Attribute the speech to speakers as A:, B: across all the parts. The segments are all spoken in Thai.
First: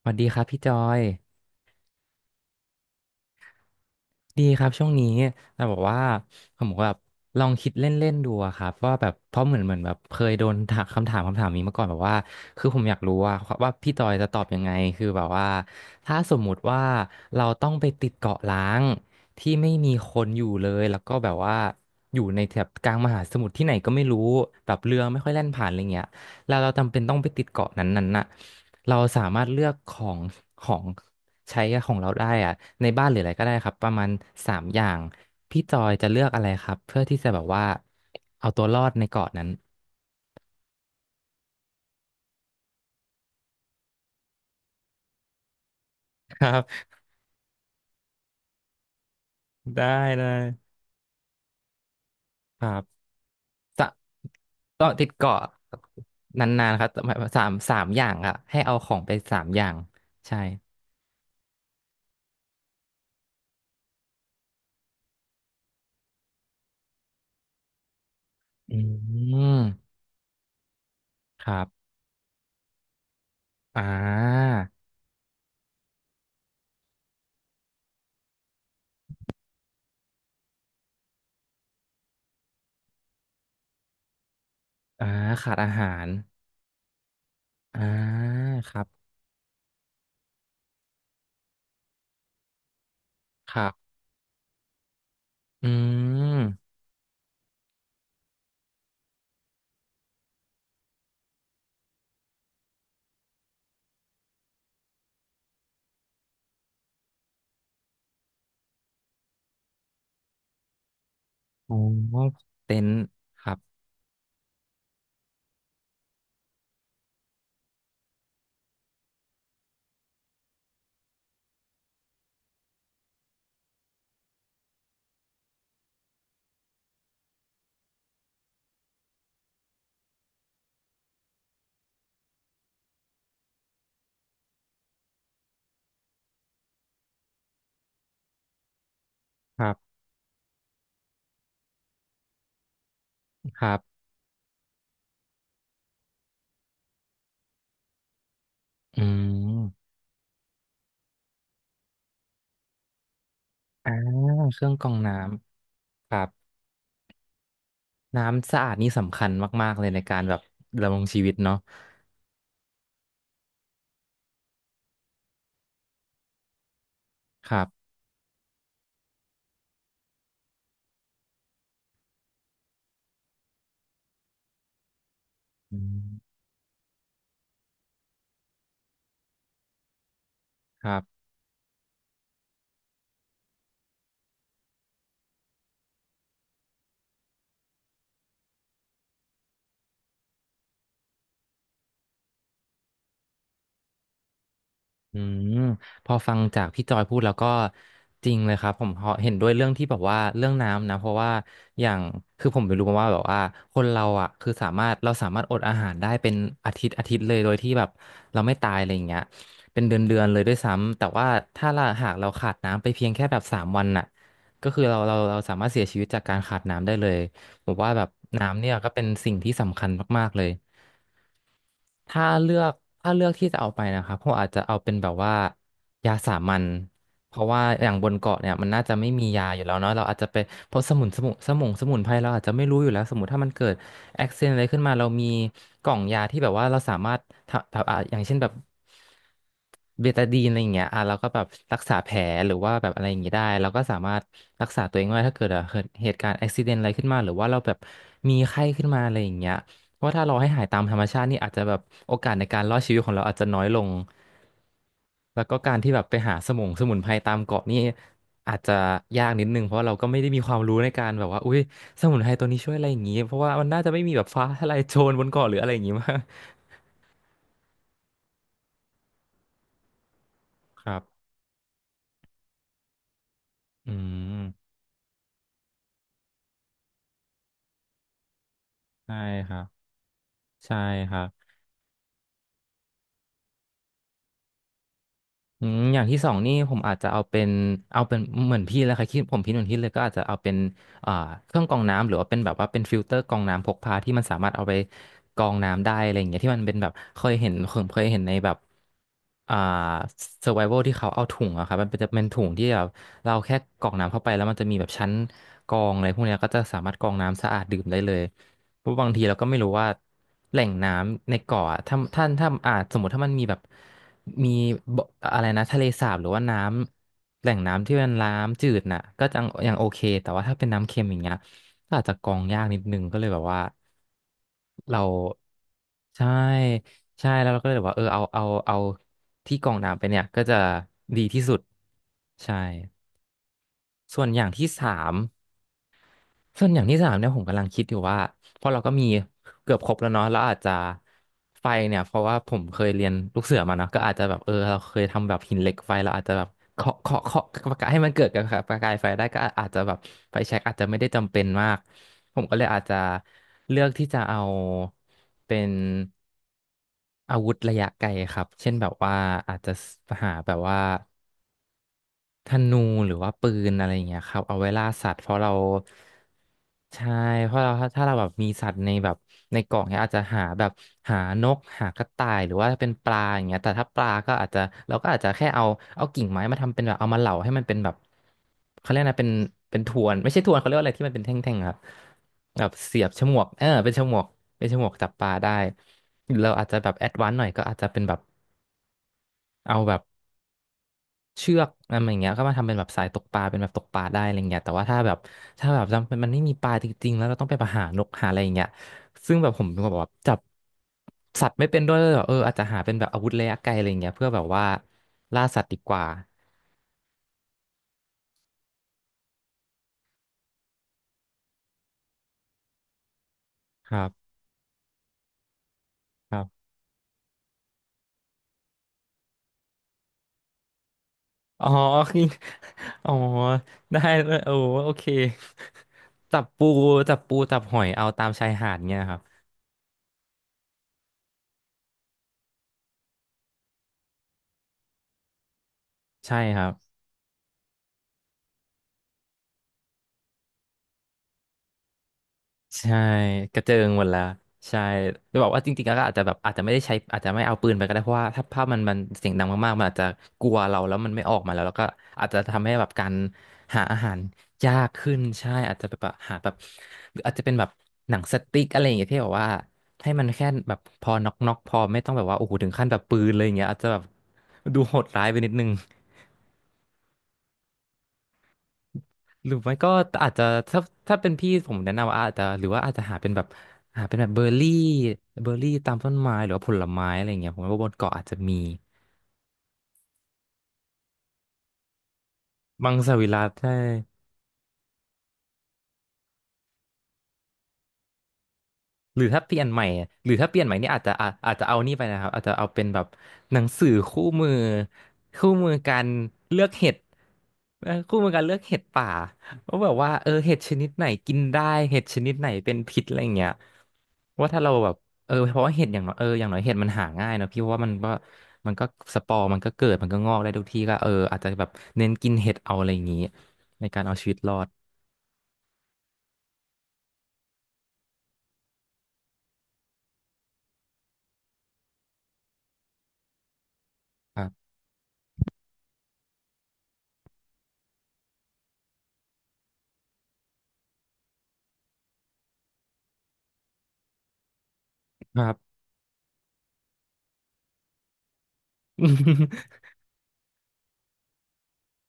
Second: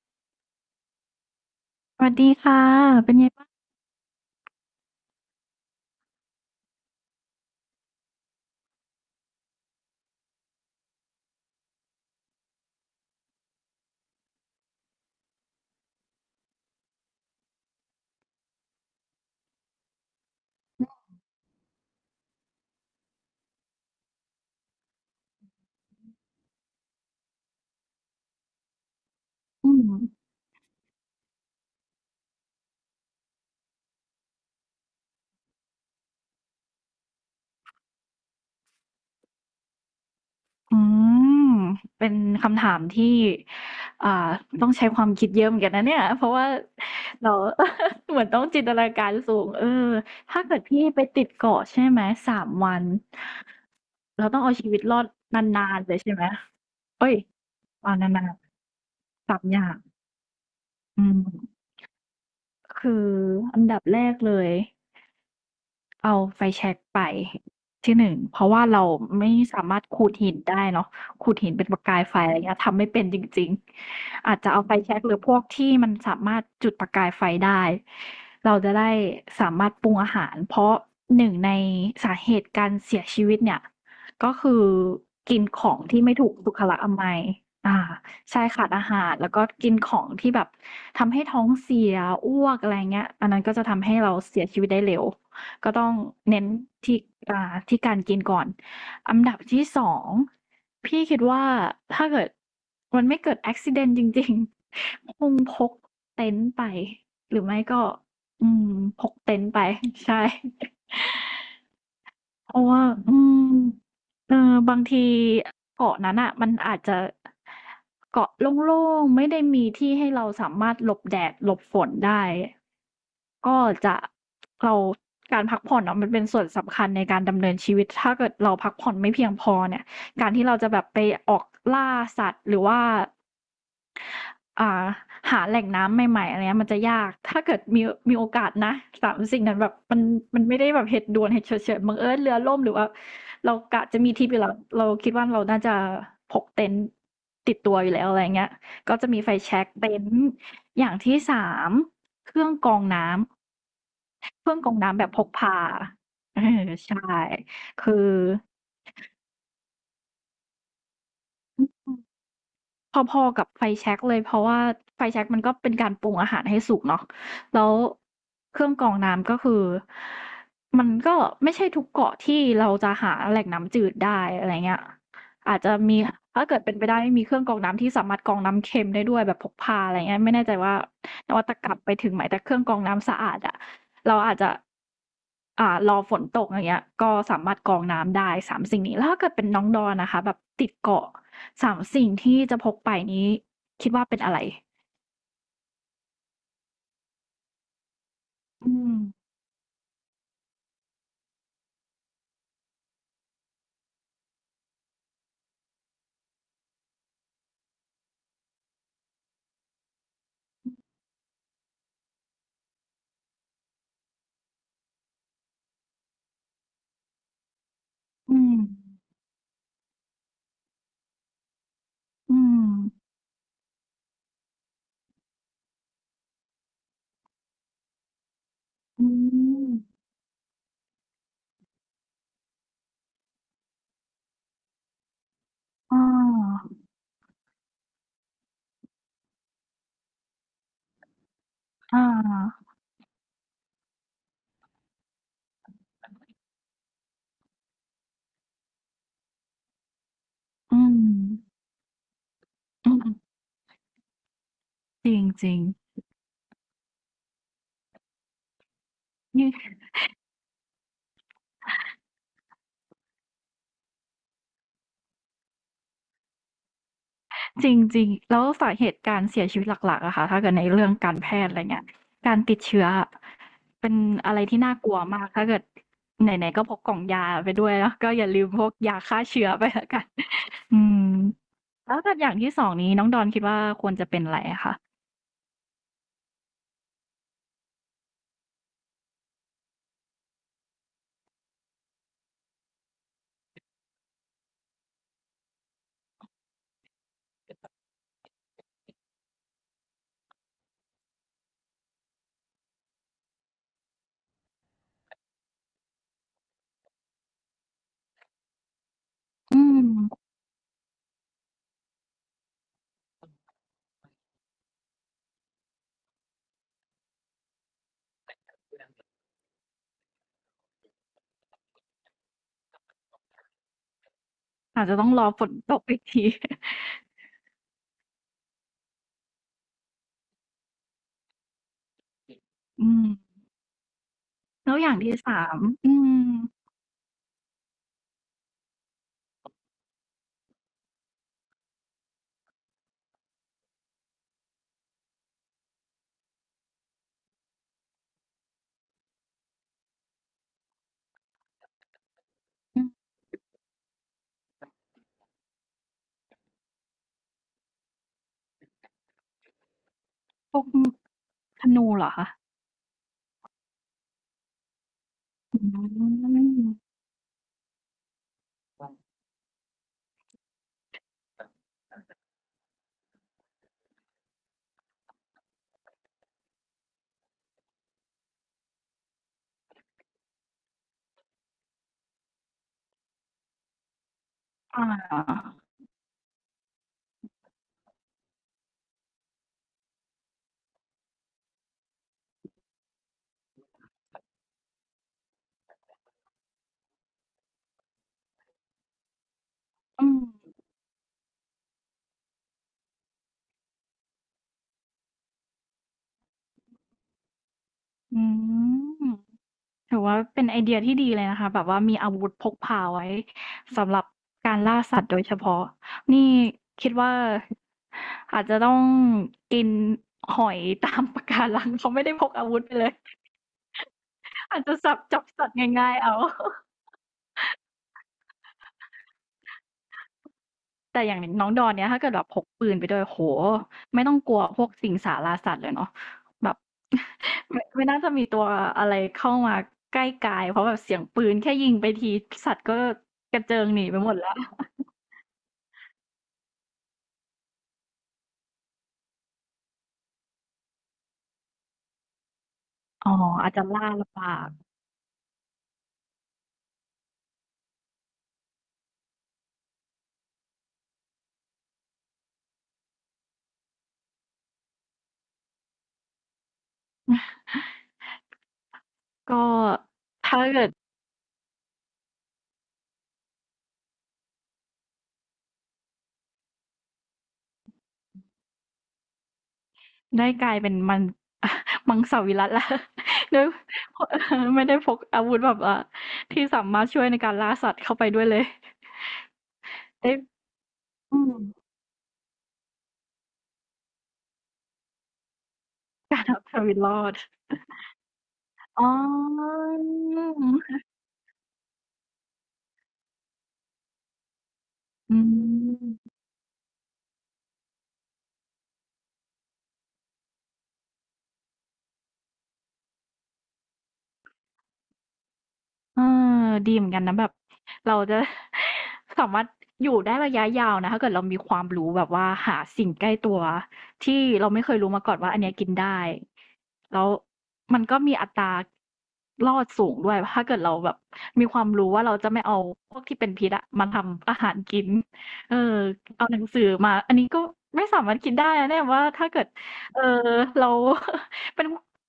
A: สวัสดีครับพี่จอย
B: สวัสดีค่ะเป็นไงบ้าง
A: ดีครับช่วงนี้แต่บอกว่าผมก็แบบลองคิดเล่นๆดูอะครับว่าแบบเพราะเหมือนแบบเคยโดนถามคำถามนี้มาก่อนแบบว่าคือผมอยากรู้ว่าพี่จอยจะตอบยังไงคือแบบว่าถ้าสมมุติว่าเราต้องไปติดเกาะล้างที่ไม่มีคนอยู่เลยแล้วก็แบบว่าอยู่ในแถบกลางมหาสมุทรที่ไหนก็ไม่รู้แบบเรือไม่ค่อยแล่นผ่านอะไรเงี้ยแล้วเราจำเป็นต้องไปติดเกาะนั้นๆน่ะเราสามารถเลือกของ
B: อ
A: ของ ใช้ของเราได้อะในบ้านหรืออะไรก็ได้ครับประมาณสามอย่างพี่จอยจะเลือกอะไรครับเพื่อที่จะแบบว่าเอาตัวรอดในเกาะนั้น
B: ืมเป็นคำถามที่อ่าต้องใช้ความคิดเยอะเหมือนกันนะเนี่ยเพราะ
A: ค
B: ว่า
A: รับ
B: เรา เหมือนต้องจินตนาการสูงเออ
A: ได้ได้
B: ถ้าเกิดพี่ไปติดเกาะใช่ไหมสาม
A: ครั
B: วั
A: บ
B: น
A: สะ
B: เราต้องเอาชีวิต
A: เก็
B: รอ
A: ติ
B: ด
A: ดเกาะ
B: นานๆเลยใช่ไหม
A: นานๆครับห
B: เอ้
A: มา
B: ย
A: ยว่าสาม
B: เอา
A: อย่าง
B: นาน
A: อะให้เอาของไป
B: ๆ
A: สา
B: สาม
A: ม
B: อ
A: อย่า
B: ย่า
A: ง
B: ง
A: ใช่
B: อืมคืออันดับแรกเลย เอาไฟแช็กไปที่หนึ่งเพราะว่า
A: อื
B: เราไม่สามารถ
A: ม
B: ขูดหินได้เนาะขูด
A: ค
B: หิน
A: รั
B: เป็นประ
A: บ
B: กายไฟอะไรเงี้ยทำไม่เป็นจริง
A: อ่
B: ๆอาจจะ
A: า
B: เอาไฟแช็กหรือพวกที่มันสามารถจุดประกายไฟได้เราจะได้สามารถปรุงอาหารเพราะหนึ่งในสาเหตุการเสียชีวิตเนี่ยก็คือ
A: อ่า
B: กิน
A: ขาด
B: ข
A: อา
B: อง
A: หา
B: ที่
A: ร
B: ไม่ถูกสุขลักษณะอมัยอ่า
A: อ่า
B: ใช่ขา
A: ค
B: ด
A: รั
B: อา
A: บ
B: หารแล้วก็กินของที่แบบทำให้ท้องเสียอ้วกอะไรเงี้ยอันนั้นก็
A: ค
B: จะ
A: รั
B: ทำ
A: บ
B: ให้เราเสียชีวิตได้เร็ว
A: อื
B: ก็ต้องเน้น
A: ม
B: ที่อ่าที่การกินก่อนอันดับที่สองพี่คิดว่าถ้าเกิดมันไม่เกิด a อ c กซิเดนต์จริงๆ คงพกเต็นท์ไปหรือไม่ก็อืมพกเต็นท์ไป ใช่
A: อ๋อ
B: เพราะ
A: เต็
B: ว่า
A: นท์
B: อืม
A: ครับ
B: เออบางทีเกาะนั้นน่ะมันอาจจะเกาะโล่งๆไม่ได้มีที่ให้เราสามารถหลบแดดหลบฝนได้ก็จะเราการพักผ่อนอะมันเป็นส่วนสำคัญในการดำเนินชีวิตถ้าเกิดเราพักผ่อนไม่เพียงพอเนี่ยการที่เราจะแบบไปออกล่าสัตว์หรือว่า อ่าหาแหล่งน้ำใหม่ๆอะไรเงี้ยมันจะยากถ้าเกิดมีโอกาสนะสามสิ่งนั้น
A: ค
B: แบ
A: รั
B: บมั
A: บ
B: นไม่ได้แบบเหตุด่วนเหตุฉุกเฉินบังเอิญเรือล่มหรือว่าเรา
A: ครั
B: กะ
A: บ
B: จะมีทริปอยู่แล้วเราคิดว่าเราน่าจะพกเต็นท์ติดตัวอยู่แล้วอะไรเงี้ยก็
A: อื
B: จะมีไฟแช็ก
A: ม
B: เต็นท์อย่างที่3เครื่องกรองน้ำ
A: อ่า
B: เครื่อ
A: เค
B: งก
A: รื่
B: ร
A: อ
B: อ
A: ง
B: ง
A: กรอง
B: น้ำแบบ
A: น้
B: พกพา
A: ำครั
B: เออ
A: บ
B: ใช่คือ
A: น้ำสะอาดนี่สำคัญมากๆเลยในการแบบดำรงชีวิตเนาะ
B: อืม พอๆกับไฟแช็กเลยเพราะว่าไฟแช็กมันก็เป็นการปรุงอาหารให้สุกเนาะ
A: ค
B: แล้
A: รั
B: ว
A: บ
B: เครื่องกรองน้ำก็คือมันก็ไม่ใช่ทุกเกาะที่เราจะหาแหล่งน้ำจืดได้อะไรเงี้ยอาจจะ
A: อื
B: มี
A: ม
B: ถ้าเกิดเป็นไปได้มีเครื่องกรองน้ำที่สามารถกรองน้ำเค็มได้ด้วยแบบพกพาอะไรเงี้ยไม่แน่ใจว่า
A: ครับ
B: นวัตกรรมไปถึงไหนแต่เครื่องกรองน้ำสะอาดอะ เราอาจจะรอฝนตกอย่างเงี้ยก็สามารถกรองน้ำได้3สิ่งนี้แล้วถ้าเกิดเป็นน้องดอนนะคะแบบติดเกาะ3สิ่งที่จะพกไปนี้คิดว่าเป็นอะไร
A: อืมพอฟังจากพี่จอยพูดแล้วก็จริงเลยค
B: อื
A: รับผม
B: ม
A: เห็นด้วยเรื่องที่แบบว่าเรื่องน้ำนะเพราะว่าอย่างคือผมไปรู้มาว่าแบบว่าคนเราอ่ะคือสามารถเราสามารถอดอาหารได้เป็นอาทิตย์เลยโดยที่แบบเราไม่ตายอะไรอย่างเงี้ยเป็นเดือนเลยด้วยซ้ำแต่ว่าถ้าเราหากเราขาดน้ำไปเพียงแค่แบบสามวันน่ะก็คือเราสามารถเสียชีวิตจากการขาดน้ำได้เลยผมว่าแบบ
B: อื
A: น้ำ
B: ม
A: เนี่ยก็เป็นสิ่งที่สำคัญมากๆเลย ถ้า
B: อื
A: เลือ
B: ม
A: กถ้าเลือกที่จะเอาไปนะครับผมอาจจะเอาเป็นแบบว่ายาสามัญเพราะว่าอย่างบนเกาะเนี่ยมันน่าจะ
B: อื
A: ไม่มียาอยู่
B: ม
A: แล้วเนาะเราอาจจะไปเพราะสมุนไพรเราอาจจะไม่รู้อยู่แล้วสมมติถ้ามันเกิดแอคซิเดนอะไรขึ้นมาเรามีกล่อง
B: อา
A: ยาที่แบบว่าเราสามารถทำแบบอ่ะอย่างเช่นแบบเบตาดีนอะไรอย่างเงี้ยอ่ะเราก็แบบรักษา
B: อ
A: แผลหรือ
B: อา
A: ว่าแบบอะไรอย่างงี้ได้เราก็สามารถรักษาตัวเองได้ถ้าเกิดอ่ะเกิดเหตุการณ์แอคซิเดนอะไรขึ้นมาหรือว่าเราแบบมีไข้ขึ้นมาอะไรอย่างเงี้ย เพราะว่าถ้าเราให้หาย
B: อื
A: ตามธ
B: ม
A: รรมชาตินี่อาจจะแบบโอกาสในการรอดชี
B: อื
A: วิต
B: ม
A: ของเราอาจจะน้อยลง
B: จริง
A: แล้ว
B: จ
A: ก็
B: ริง
A: การที่แบบไปหาสมุนไพรตามเกาะนี่อาจจะยากนิ
B: นี่
A: ดนึงเพราะเราก็ไม่ได้มีความรู้ในการแบบว่าอุ้ยสมุนไพรตัวนี้ช่วยอะไรอย่างงี้เพราะว่ามันน่าจะไม่มีแบบฟ้าทะลายโจรบนเกาะหรืออะไรอย่างงี้มาก
B: จริงๆแล้วสาเหตุการเสียชีวิตหลักๆอะค่ะถ้าเกิดใน
A: ค
B: เรื่อง
A: รับ
B: การแพทย์อะไรเงี้ยการติดเชื้อ เป็
A: อื
B: นอะไรที่
A: ม
B: น่ากลัวมากถ้าเกิดไหนๆก็พกกล่องยาไปด้วยแล้วก็อย่าลืมพกยา
A: ใช่
B: ฆ่าเชื้
A: ค
B: อ
A: รั
B: ไปแล้
A: บ
B: วกัน
A: ใช่
B: อืม
A: ครับ
B: แล้วถ้าอย่างที่สองนี้น้องดอนคิดว่าควรจะเป็นอะไรอะคะ
A: อืมอย่างที่สองนี่ผมอาจจะเอาเป็นเหมือนพี่แล้วครัคิดผมคิดเหมือนพี่เลยก็อาจจะเอาเป็นอ่าเครื่องกรองน้ำหรือว่าเป็นแบบว่าเป็นฟิลเตอร์กรองน้ำพกพาที่มันสามารถเอาไปกรองน้ำได้อะไรอย่างเงี้ยที่มันเป็นแบบเคยเห็นผมเคยเห็นในแบบอ่า survival ที่เขาเอาถุงอะครับมันเป็นจะเป็นถุงที่แบบเราแค่กรอกน้ำเข้าไปแล้วมันจะมีแบบชั้นกรองอะไรพวกเนี้ยก็จะสามารถกรองน้ำสะอาดดื่มได้เลย เพราะบางทีเราก็ไม่
B: อื
A: รู้
B: ม
A: ว่าแหล่งน้ำในเกาะอะถ้าสมมติถ้ามันมีแบบมีบ่อะไรนะทะเลสาบหรือว่าน้ำแหล่งน้ำที่เป็นน้ำจืดน่ะก็ยังโอเคแต่ว่าถ้าเป็นน้ำเค็มอย่างเงี้ยก็อาจจะกรองยากนิดนึงก็เลยแบบว่า
B: อาจจะ
A: เรา
B: ต้องรอฝนตกอีกที
A: ใช่ ใช่แล้วเราก็เลยแบบว่าเออเอาที่กรองน้ำไปเนี่ยก็จะดีที่สุดใช่
B: อืม
A: ส่วนอย่างที่
B: แล้วอย่าง
A: สาม
B: ที่3อืม
A: ส่วนอย่างที่สามเนี่ยผมกำลังคิดอยู่ว่าเพราะเราก็มีเกือบครบแล้วเนาะแล้วอาจจะไฟเนี่ยเพราะว่าผมเคยเรียนลูกเสือมาเนาะก็อาจจะแบบเออเราเคยทำแบบหินเหล็กไฟเราอาจจะแบบเคาะประกายให้มันเกิดกับประกายไฟได้ก็อาจจะแบบไฟแช็กอาจจะไม่ได้จำเป็นมากผมก็เลยอา
B: อื
A: จ
B: ม
A: จะเลือกที่จะเอาเป็นอาวุธระยะไกลครับเช่นแบบว่าอาจจะหาแบ
B: พ
A: บ
B: วก
A: ว่า
B: ธนูเหรอคะ
A: ธนูหรือว่าปืนอะไรอย่างเงี้ยครับเอาไว้ล่าสัตว์เพราะเรา
B: อืม
A: ใช่เพราะเราถ้าเราแบบมีสัตว์ในแบบในกล่องเนี้ยอาจจะหาแบบหานกหากระต่ายหรือว่าเป็นปลาอย่างเงี้ยแต่ถ้าปลาก็อาจจะเราก็อาจจะแค่เอาเอากิ่งไม้มาทำเป็นแบบเอามาเหลาให้มันเป็นแบบเขาเรียกนะเป็นเป็นทวนไม่ใช่ทวนเขาเรียกว่าอะไรที่มันเป็นแท่งๆครับแบบเสียบฉมวกเป็นฉมวกเป็นฉ
B: อ
A: มวกจับปลาได้
B: า
A: หรือเราอาจจะแบบแอดวานซ์หน่อยก็อาจจะเป็นแบบเอาแบบ เชือกอะไรอย่างเงี้ยก็มาทำเป็นแบบสายตกปลาเป็นแบบตกปลาได้อะไรเงี้ยแต่ว่าถ้าแบบถ้าแบบจำมันไม่มีปลาจริงๆแล้วเราต้องไปหานกหาอะไรอย่างเงี้ยซึ่งแบบผมเป็นคนแบบ
B: อื
A: ว่า
B: ม
A: จับสัตว์ไม่เป็นด้วยแบบอาจจะหาเป็นแบบอาวุธระยะไกลอะไรเงี้ยเพื่อแบบว่าล่าสัตว์ดีกว่า
B: อืม ถือว่าเป็นไอเดียที่ดีเลยนะคะแบบว่ามีอาวุธพกพาไว้
A: ค
B: สำหรั
A: รั
B: บ
A: บ
B: การล่าสัตว์โดยเฉพาะนี่
A: ครับ
B: คิดว่าอาจจะต้องกินหอยตามปะการั
A: อ๋อ
B: งเขาไม่ ได้
A: คือ
B: พกอาวุธไปเลย
A: อ๋อได้เลยโอ้
B: อาจจะ
A: โอ
B: สับ
A: เค
B: จับสัตว์ง่ายๆเอา
A: จับปูจับหอยเอาตามชายหาดเงี้ยครับ
B: แต่อย่างน้องดอนเนี่ยถ้าเกิดแบบพกปืนไปด้วยโอ้โฮไม่ต้องกลัวพวกสิงสาราสัตว์เลยเนาะ
A: ใช่
B: แบบ
A: ครับ
B: ไม่น่าจะมีตัวอะไรเข้ามาใกล้กายเพราะแบบเสียงปืนแค่ยิงไปทีสัตว์ก็
A: ใช่
B: กระ
A: ก
B: เจิ
A: ระ
B: ง
A: เจิ
B: หนี
A: ง
B: ไป
A: หมด
B: หมด
A: แล้ว
B: แล้ว
A: ใช่จะบอกว่าจริงๆแล้วก็อาจจะแบบอาจจะไม่ได้ใช้อาจจะไม่เอาปืนไปก็ได้เพราะว่าถ้าภาพมันเสียงดังมากๆมันอาจจะกลัวเราแล้วมันไม่ออกมาแล้วแล้วก็อาจจะทำให้แบบกา
B: อ๋อ
A: ร
B: อาจจะ
A: หา
B: ล่า
A: อาหา
B: ลำ
A: ร
B: บาก
A: ยากขึ้นใช่อาจจะแบบหาแบบหรืออาจจะเป็นแบบหนังสติ๊กอะไรอย่างเงี้ยที่แบบว่าให้มันแค่แบบพอน็อกพอไม่ต้องแบบว่าโอ้โหถึงขั้นแบบปืนเลยอย่างเงี้ยอาจจะแบบดูโหดร้ายไปนิดนึง
B: ก็
A: หรือไม่ก็อาจ
B: ถ้า
A: จะ
B: เกิด
A: ถ้าเป็นพี่ผมแนะนำว่าอาจจะหรือว่าอาจจะหาเป็นแบบหาเป็นแบบเบอร์รี่เบอร์รี่ตามต้นไม้หรือว่าผลไม้อะไรอย่างเงี้ยผมว่าบนเกาะอาจจะมี
B: ได้กลายเป็นมัง มังสวิรัติแล้ว
A: มังสวิ
B: ด้
A: รั
B: วย
A: ติใช่
B: เออไม่ได้พกอาวุธแบบอ่ะที่สามารถช่วยในการล่าสัตว์เข้าไปด้วยเลย
A: หรือถ้าเปลี่ยนใหม่
B: ได้
A: หรือถ้าเปลี่ยนใหม่นี่อาจจะ
B: อืม
A: อาจจะเอานี่ไปนะครับอาจจะเอาเป็นแบบหนังสือคู่มือคู่มือการ
B: เอา
A: เลื
B: ชี
A: อก
B: วิต
A: เห็
B: ร
A: ด
B: อด
A: คู่มือการเลือกเห็ด
B: อ๋อ
A: ป่าว่าแบบว่าเห็ดชนิดไหนกินได้เห็ดชนิดไหนเป็นพิษอะไรอย่างเงี้ยว่าถ้าเราแบบ
B: อื
A: เพราะว่าเห็ดอย่างน้
B: ม
A: อยอย่างน้อยเห็ดมันหาง่ายเนอะพี่ว่ามันก็มันก็สปอร์มันก็เกิดมันก็งอกได้ทุกที่ก็อาจจะแบบเน้นกินเห็ดเอาอะไรอย่างงี้ในการเอาชีวิตรอด
B: เออดีเหมือนกันนะแบบเราจะ สามารถอยู่ได้ระยะยาวนะถ้าเกิดเรามีความรู้แบบว่าหาสิ่งใกล้ตัวที่
A: ครั
B: เราไม่
A: บ
B: เคยรู้มาก่อนว่าอันเนี้ยกินได้แล้วมันก็มีอัตรารอดสูงด้วยถ้าเกิดเราแบบมีความรู้ว่าเราจะไม่เอาพวกที่เป็นพิษอะมาทำอาหารกิน
A: ครั
B: เออ
A: บ
B: เอาหนังสือมาอันนี้ก็ไม่สามารถกินได้นะเนี่ยว่าถ้าเกิดเออเรา เป็น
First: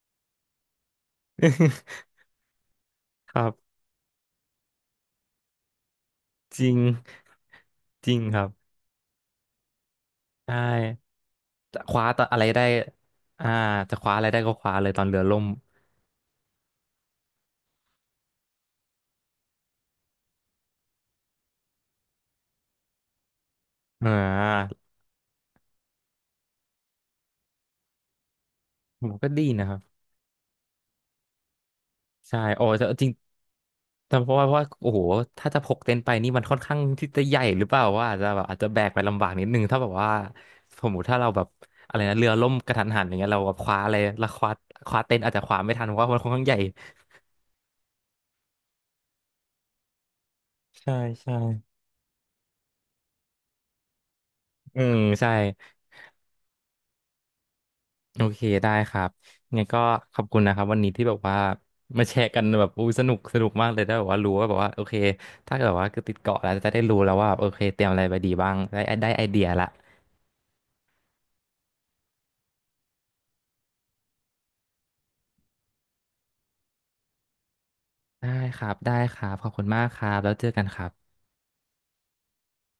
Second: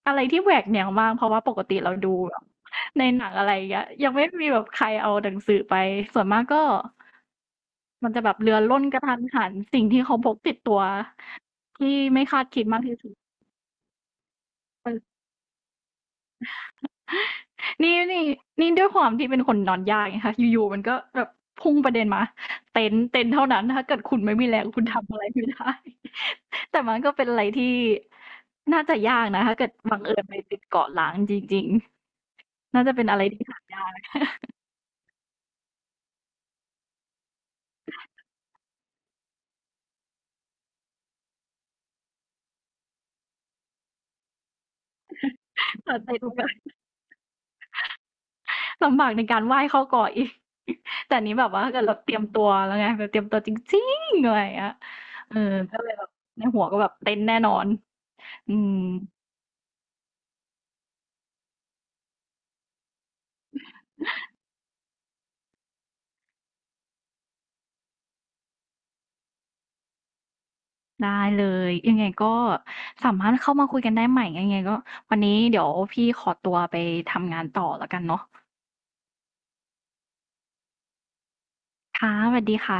B: อะไรที่แหวกแนวมากเพราะว่าปกติเรา ดู ในหนั
A: ค
B: ง
A: รั
B: อะไรอย่าง
A: บ
B: เงี้ยยังไม่มีแบบใครเอาหนังสือไปส่วนมากก็
A: จริงจ
B: มัน
A: ริง
B: จะแบบ
A: ครับ
B: เรือล่นกระทันหันสิ่งที่เขาพก
A: ใช
B: ติดตัว
A: ่จะ
B: ที่
A: คว้าต
B: ไม่
A: อนอะ
B: คา
A: ไร
B: ด
A: ได้
B: คิดมากที่สุด
A: อ่าจะคว้าอะไรได้ก็คว้าเล
B: เอ
A: ยตอนเรื
B: อ
A: อล่ม
B: นี่นี่ด้วยความที่เป็นคนนอนยากไงคะอยู่ๆมันก็แบบพุ่งประเด็นมาเต็นท์เท่านั้นถ้าเกิด
A: อ่
B: คุณไม่มีแรง
A: า
B: คุณทำอะไรไม่ได้ แต่มันก็เป็นอะไรที่น่าจะ
A: ผม
B: ยาก
A: ก็
B: นะ
A: ดี
B: ถ้า
A: นะ
B: เกิ
A: ค
B: ด
A: รั
B: บั
A: บ
B: งเอิญไปติดเกาะล้างจริง
A: ใช่โอ้
B: ๆน่า
A: แต่
B: จะเป็
A: จ
B: น
A: ริง
B: อะไรที่หายา
A: แต่
B: ก
A: เพราะว่าโอ้โหถ้าจะพกเต็นท์ไปนี่มันค่อนข้างที่จะใหญ่หรือเปล่าว่าอาจจะแบบอาจจะแบกไปลำบากนิดนึงถ้าแบบว่าสมมติถ้าเราแบบอะไรนะเรือล่มกระทันหันอย่างเงี้ยเราแบบคว้าอะไรแล้วคว้าคว้าเต็นท์อาจจะคว้าไม่ทันเพ
B: แต่
A: ราะว่า
B: เต็
A: มั
B: น
A: น
B: ท์
A: ค่อ
B: มั
A: น
B: นก
A: ข้างใหญ่
B: ็ ลำบากในการไหว้เข้าก่ออีก
A: ใช่
B: แต่อัน
A: ใช่
B: นี้แบบว่าถ้าเกิดเราเตรียมตัวแล้วไงแบบเตรียมตัวจริงๆอะไรอย่างเงี้ย
A: อืมใช่
B: เออก็เลยแบบในหัวก็แบบเต้นแน่นอน
A: โอเค
B: อื
A: ได้
B: ม
A: ครับไงก็ขอบคุณนะครับวันนี้ที่แบบว่ามาแชร์กันแบบอู้สนุกสนุกมากเลยได้แบบว่ารู้ว่าแบบว่าโอเคถ้าเกิดว่าคือติดเกาะแล้วจะได้รู้แล้วว่าแบบโอเคเตรียมอะไรไปดีบ้างได้ได้ไอเดียละ
B: ได้เลยยังไงก็สามารถเข้ามาคุยกันได้ใหม่ยังไงก็วันนี้เดี๋ยวพี่ขอตัวไปทำงานต่อแล้วกันเนาะ
A: ได้ครับได้ครับขอบคุณมากครับแล้วเจอกันครับ
B: ค่ะสวัสดีค่ะ